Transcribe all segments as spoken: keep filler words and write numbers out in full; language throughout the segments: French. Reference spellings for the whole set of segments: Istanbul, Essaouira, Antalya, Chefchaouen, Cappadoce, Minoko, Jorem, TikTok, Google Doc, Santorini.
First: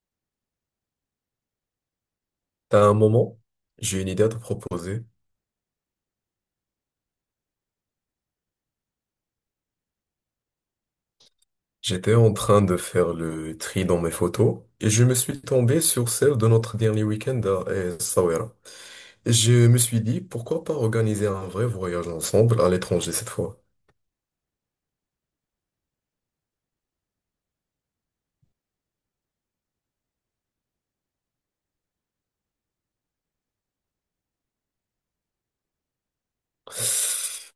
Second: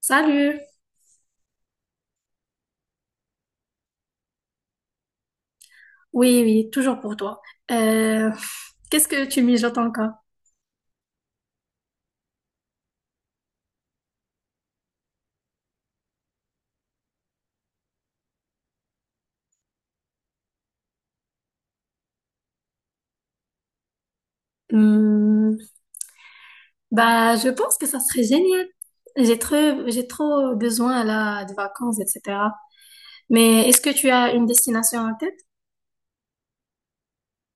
Salut! À un moment, j'ai une idée à te proposer. Oui, oui, toujours pour toi. Euh, Qu'est-ce que tu mijotes encore? J'étais en train de faire le tri dans mes photos et je me suis tombé sur celle de notre dernier week-end à euh, Essaouira. Et je me suis dit, pourquoi pas organiser un vrai voyage ensemble à l'étranger cette fois? Hmm, bah, je pense que ça serait génial. J'ai trop, j'ai trop besoin là de vacances, et cetera. Mais est-ce que tu as une destination en tête?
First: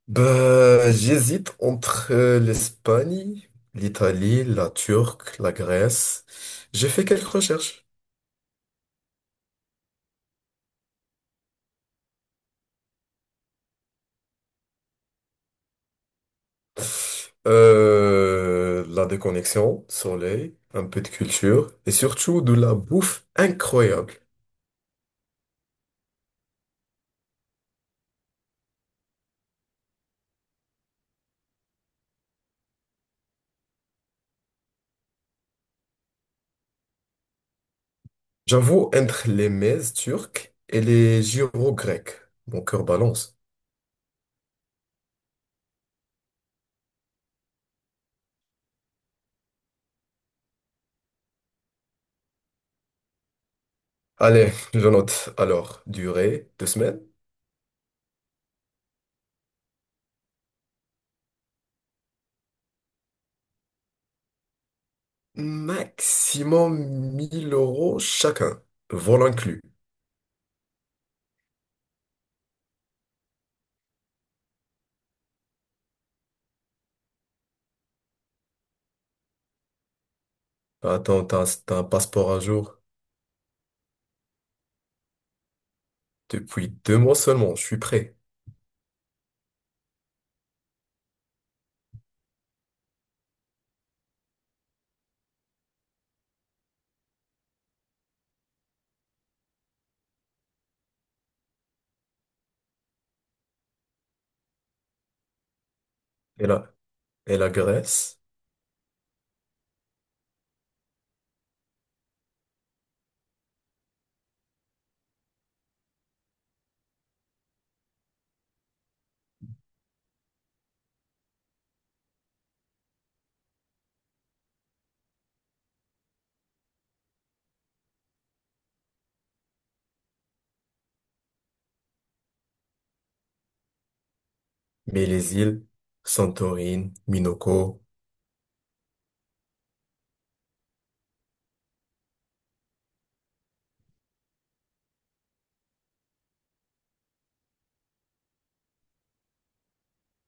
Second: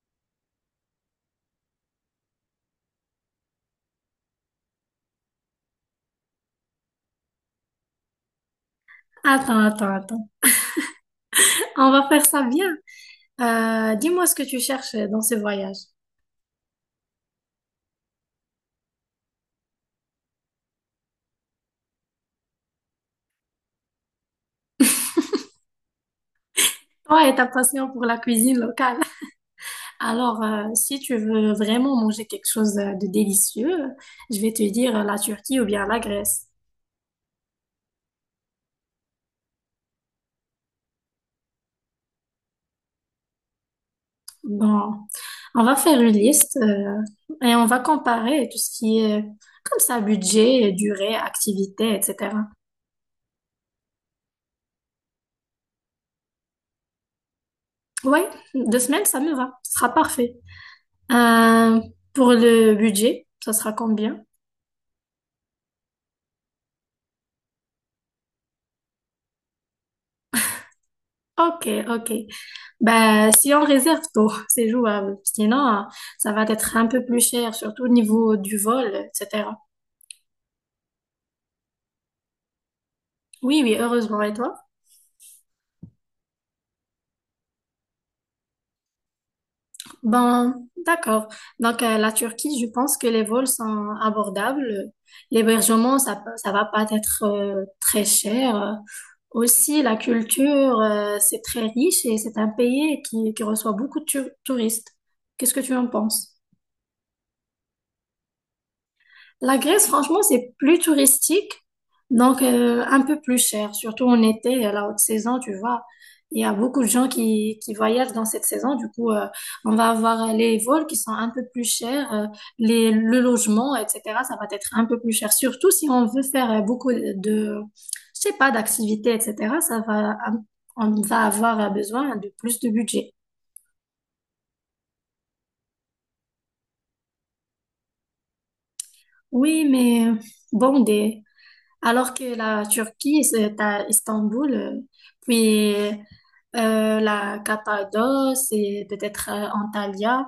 Bah, j'hésite entre euh, l'Espagne, l'Italie, la Turquie, la Grèce. J'ai fait quelques recherches. Attends, attends, attends. On va faire ça bien. Euh, dis-moi ce que tu cherches dans ce voyage. Euh, la déconnexion, soleil, un peu de culture et surtout de la bouffe incroyable. Toi et ta passion pour la cuisine locale. Alors, euh, si tu veux vraiment manger quelque chose euh, de délicieux, je vais te dire euh, la Turquie ou bien la Grèce. J'avoue, entre les mezes turques et les gyros grecs, mon cœur balance. Bon, on va faire une liste euh, et on va comparer tout ce qui est comme ça, budget, durée, activité, et cetera. Allez, je note. Alors, durée, deux semaines, Oui, deux semaines, ça me va. Ce sera parfait. Euh, pour le budget, ça sera combien? maximum mille euros chacun, vol inclus. Ok, ok. Bah, si on réserve tôt, c'est jouable. Sinon, euh, ça va être un peu plus cher, surtout au niveau du vol, et cetera. Attends, t'as, t'as un passeport à jour? Oui, oui, heureusement. Et toi? Depuis deux mois seulement, je suis prêt. Ben, d'accord. Donc, euh, la Turquie, je pense que les vols sont abordables. L'hébergement, ça, peut- ça va pas être euh, très cher. Aussi, la culture, euh, c'est très riche et c'est un pays qui, qui reçoit beaucoup de tu- touristes. Qu'est-ce que tu en penses? Et la, et la Grèce, La Grèce, franchement, c'est plus touristique, donc euh, un peu plus cher, surtout en été, à la haute saison, tu vois. Il y a beaucoup de gens qui, qui voyagent dans cette saison, du coup, euh, on va avoir les vols qui sont un peu plus chers, euh, les, le logement, et cetera, ça va être un peu plus cher. Surtout si on veut faire euh, beaucoup de, je sais pas, d'activités, et cetera, ça va, on va avoir besoin de plus de budget. mais les îles, Santorini, Minoko. Oui, mais bon, des, alors que la Turquie, c'est à Istanbul, euh, puis euh, la Cappadoce et peut-être euh, Antalya.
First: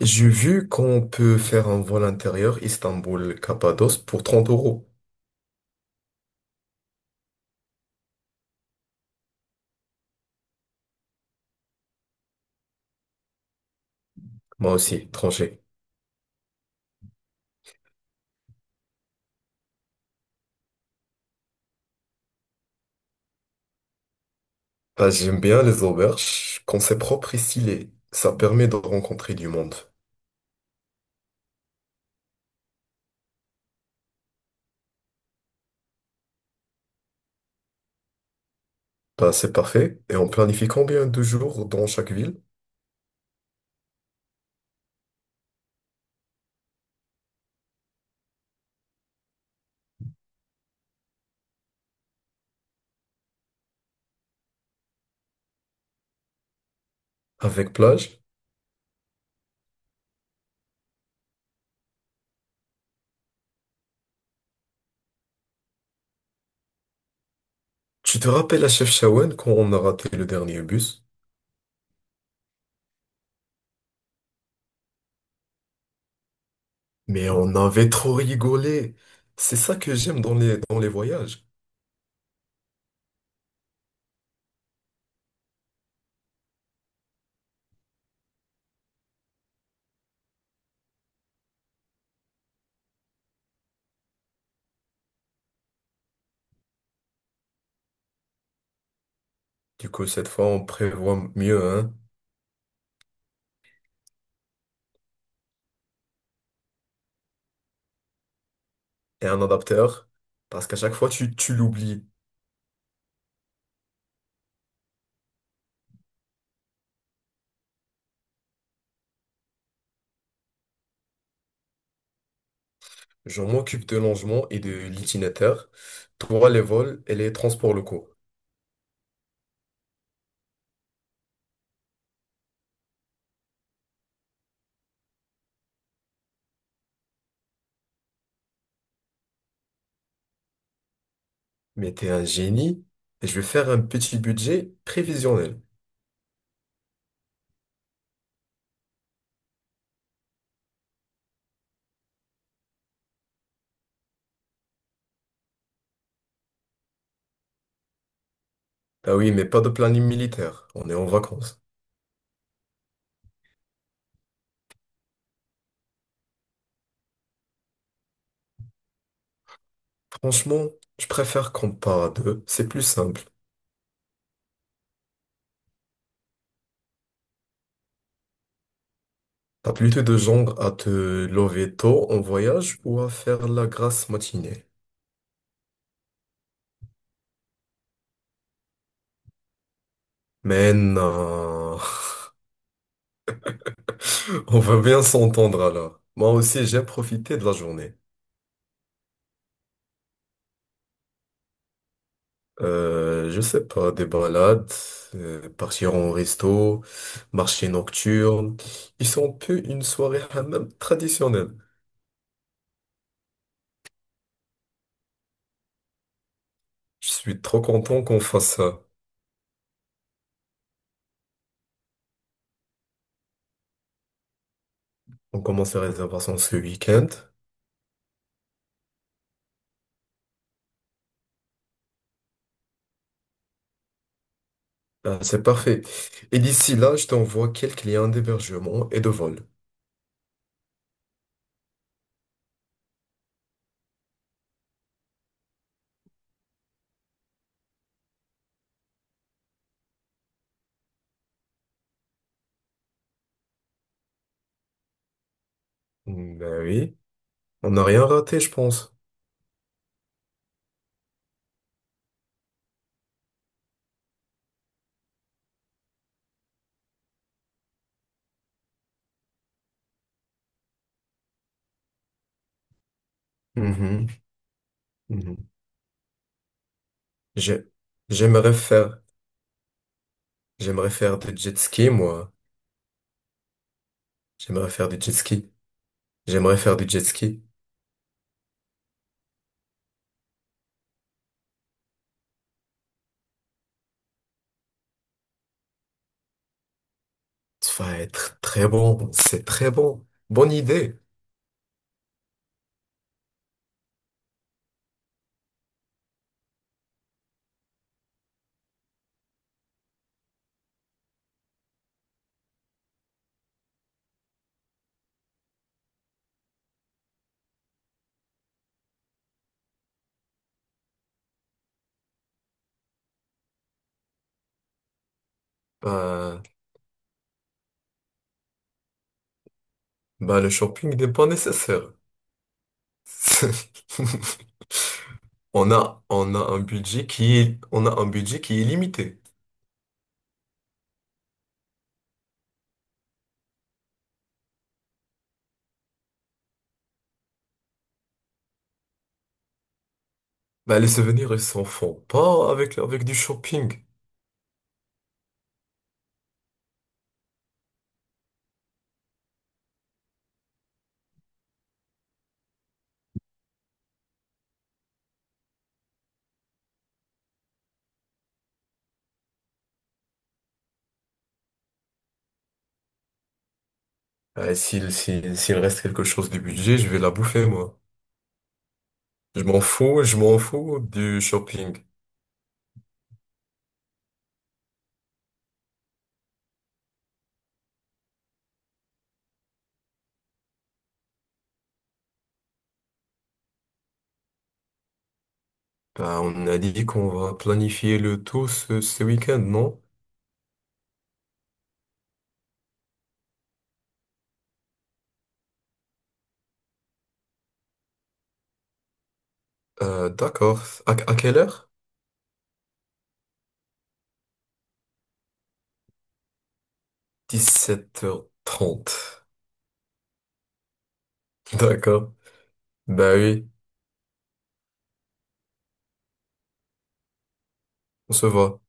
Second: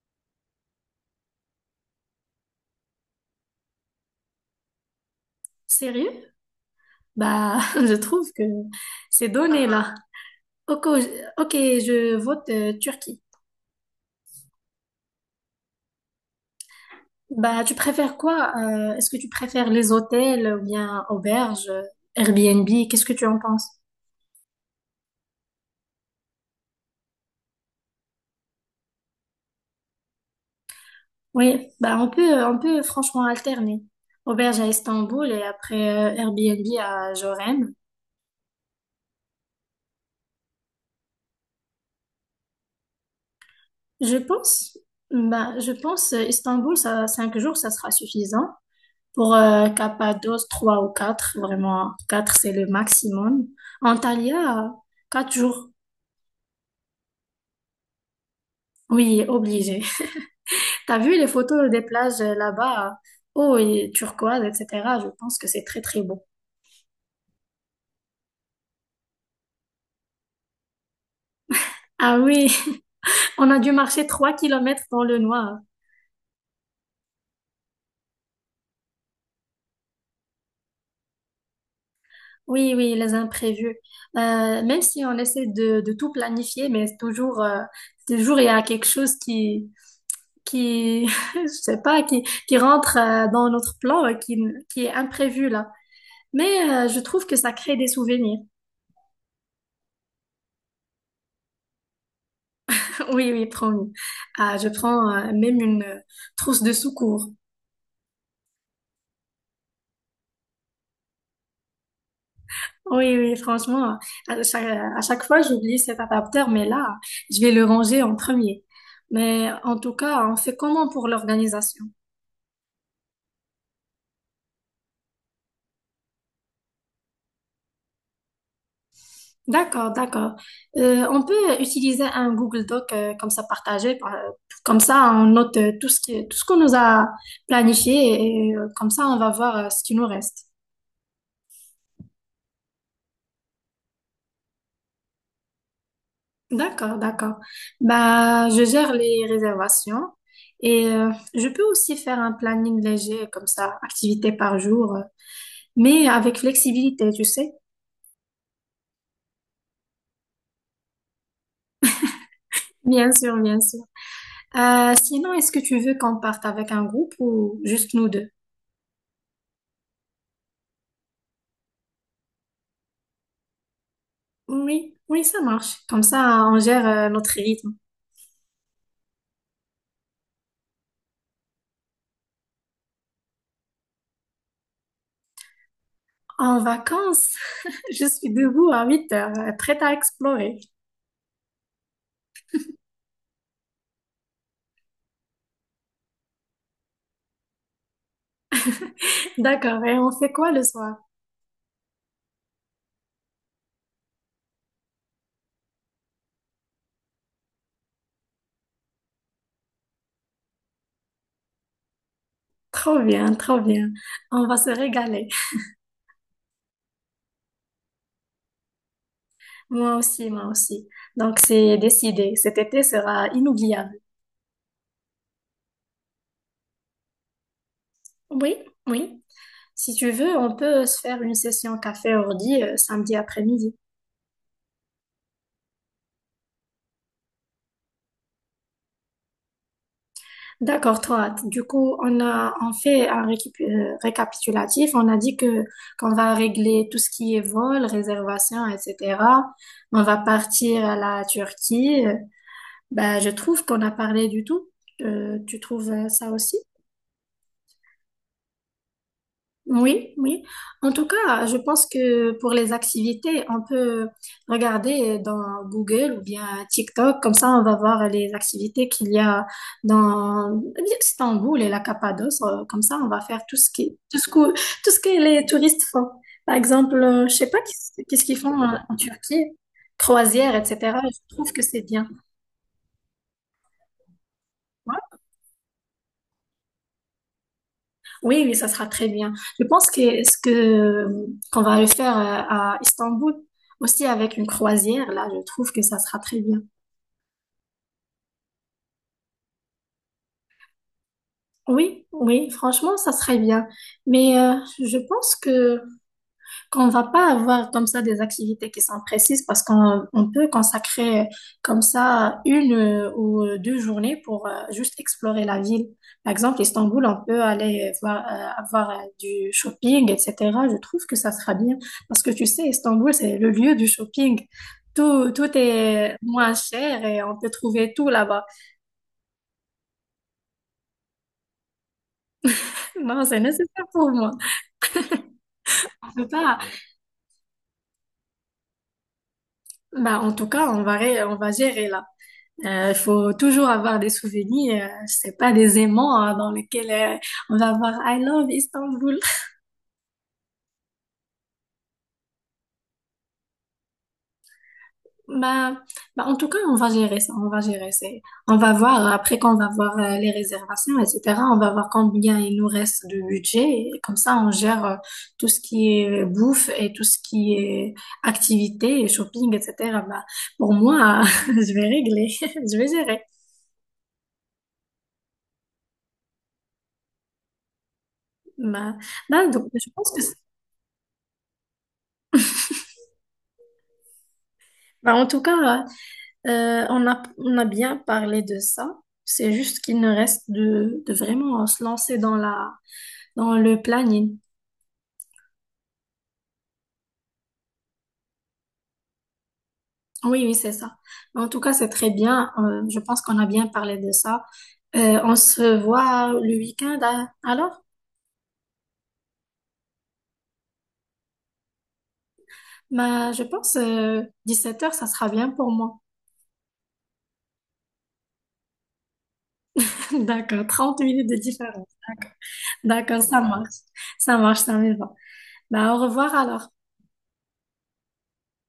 J'ai vu qu'on peut faire un vol intérieur Istanbul-Cappadoce pour trente euros. Sérieux? Bah, je trouve que ces données-là. Ok, je ok, je vote euh, Turquie. Moi aussi, tranché. Bah, tu préfères quoi? Euh, est-ce que tu préfères les hôtels ou bien auberges, euh, Airbnb? Qu'est-ce que tu en penses? Bah, j'aime bien les auberges quand c'est propre et stylé. Ça permet de rencontrer du monde. Oui, bah on peut, euh, on peut franchement alterner. Auberge à Istanbul et après euh, Airbnb à Jorem. Bah, c'est parfait. Et on planifie combien de jours dans chaque ville Je pense, bah, je pense euh, Istanbul, ça, cinq jours, ça sera suffisant. Pour euh, Cappadoce, trois ou quatre, vraiment, quatre, c'est le maximum. Antalya, euh, quatre jours. avec plage? Oui, obligé. T'as vu les photos des plages euh, là-bas, eau et turquoise, et cetera. Je pense que c'est très, très beau. Tu te rappelles à Chefchaouen quand on a raté le dernier bus? Ah oui, on a dû marcher trois kilomètres dans le noir. Mais on avait trop rigolé. C'est ça que j'aime dans les, dans les voyages. Oui, oui, les imprévus. Euh, même si on essaie de, de tout planifier, mais toujours, euh, toujours il y a quelque chose qui, qui, je sais pas, qui, qui rentre euh, dans notre plan, euh, qui, qui est imprévu là. Mais euh, je trouve que ça crée des souvenirs. Du coup, cette fois, on prévoit mieux, hein? Oui, oui, promis. Ah, je prends euh, même une euh, trousse de secours. Et un adapteur. Parce qu'à chaque fois, tu, tu l'oublies. Oui, oui, franchement, à chaque, à chaque fois, j'oublie cet adaptateur, mais là, je vais le ranger en premier. Mais en tout cas, on fait comment pour l'organisation? Je m'occupe de l'angement et de l'itinéraire. Toi, les vols et les transports locaux. D'accord, d'accord. Euh, on peut utiliser un Google Doc euh, comme ça partagé, par- comme ça on note euh, tout ce qui, tout ce qu'on nous a planifié et euh, comme ça on va voir euh, ce qui nous reste. Mais t'es un génie et je vais faire un petit budget prévisionnel. D'accord, d'accord. Bah, je gère les réservations et euh, je peux aussi faire un planning léger comme ça, activité par jour, euh, mais avec flexibilité, tu sais. Ah oui, mais pas de planning militaire. On est en vacances. Bien sûr, bien sûr. Euh, sinon, est-ce que tu veux qu'on parte avec un groupe ou juste nous deux? Franchement, je préfère qu'on part à deux. C'est plus simple. Oui, oui, ça marche. Comme ça, on gère euh, notre rythme. T'as plutôt de genre à te lever tôt en voyage ou à faire la grasse matinée. En vacances, je suis debout à huit heures, euh, prête à explorer. Mais non. On va bien s'entendre alors. Moi aussi, j'ai profité de la journée. D'accord, et on fait quoi le soir? Euh, je sais pas, des balades, euh, partir en resto, marché nocturne. Ils sont un peu une soirée hammam traditionnelle. Trop bien, trop bien. On va se régaler. Je suis trop content qu'on fasse ça. Moi aussi, moi aussi. Donc, c'est décidé. Cet été sera inoubliable. On commence les réservations ce week-end. Oui, oui. Si tu veux, on peut se faire une session café ordi euh, samedi après-midi. Ah, c'est parfait. Et d'ici là, je t'envoie quelques liens d'hébergement et de vol. D'accord, toi. Du coup, on a, on fait un récup- euh, récapitulatif. On a dit que qu'on va régler tout ce qui est vol, réservation, et cetera. On va partir à la Turquie. Euh, Ben, je trouve qu'on a parlé du tout. Euh, tu trouves euh, ça Mm, aussi? ben oui, on n'a rien raté, je pense. Oui, oui. En tout cas, je pense que pour les activités, on peut regarder dans Google ou bien TikTok. Comme ça, on va voir les activités qu'il y a dans Istanbul et la Cappadoce. Euh, Comme ça, on va faire tout ce qui, Mhm, tout ce que, tout ce que les mhm. touristes font. Par exemple, euh, je sais pas J'ai- qu'est-ce qu'est-ce qu'ils J'aimerais font en en faire, Turquie, croisière, J'aimerais et cetera. faire du Je trouve jet que c'est ski, bien. moi. J'aimerais faire du jet ski. J'aimerais faire du jet ski. Oui, oui, ça sera très bien. Je pense que ce que qu'on va le faire euh, à Istanbul aussi avec une croisière, là, je trouve que ça sera très bien. Ça va être très bon, c'est très bon. Bonne idée. Oui, oui, franchement, ça serait bien. Mais euh, je pense que qu'on va pas avoir comme ça des activités qui sont précises parce qu'on on peut consacrer euh, comme ça une euh, ou deux journées pour euh, juste explorer la ville. Par exemple, Istanbul, on peut aller voir, euh, avoir euh, du shopping, et cetera. Je trouve que ça sera bien parce que tu sais, Istanbul, c'est le lieu du shopping. Tout, tout est Bah, moins cher et on peut trouver tout là-bas. bah, le shopping n'est pas nécessaire. Non, c'est nécessaire pour moi. On a, On peut on a pas. un budget qui est, on a un budget qui est limité. Bah, en tout cas, on va, ré- on va gérer là. Euh, Il faut toujours avoir des souvenirs, euh, c'est pas des aimants hein, dans lesquels euh, on va avoir I love Istanbul. Bah, les souvenirs, ils s'en font pas avec, avec du shopping. Bah, bah, en tout cas, on va gérer ça, on va gérer ça. On va voir, après qu'on va voir euh, les réservations, et cetera, on va voir combien il nous reste de budget. Et comme ça, on gère euh, tout ce qui est euh, bouffe et tout ce qui est activité et shopping, et cetera. Bah, pour moi, je vais régler, je vais gérer. Bah, s'il, s'il, s'il reste quelque chose du budget, je vais la bouffer, moi. Bah, Je bah, m'en donc, je fous, pense je que c'est- m'en fous du shopping. bah, en tout cas, euh, Euh, on a, on a bien parlé de ça. C'est juste qu'il ne reste de, de vraiment se lancer dans la, dans le planning. Bah, on a dit qu'on va planifier le tout ce, ce week-end, non? Oui, oui, c'est ça. En tout cas, c'est très bien. Euh, je pense qu'on a bien parlé de ça. Euh, on se voit le week-end hein, alors? Euh, d'accord. À, à quelle heure? Bah, je pense euh, dix-sept heures, ça sera bien pour moi. Dix-sept heures trente. D'accord, trente minutes de différence. D'accord. D'accord, Bah d'accord, ça oui, marche. Ça marche, ça me va. Bah, au revoir alors. on se voit.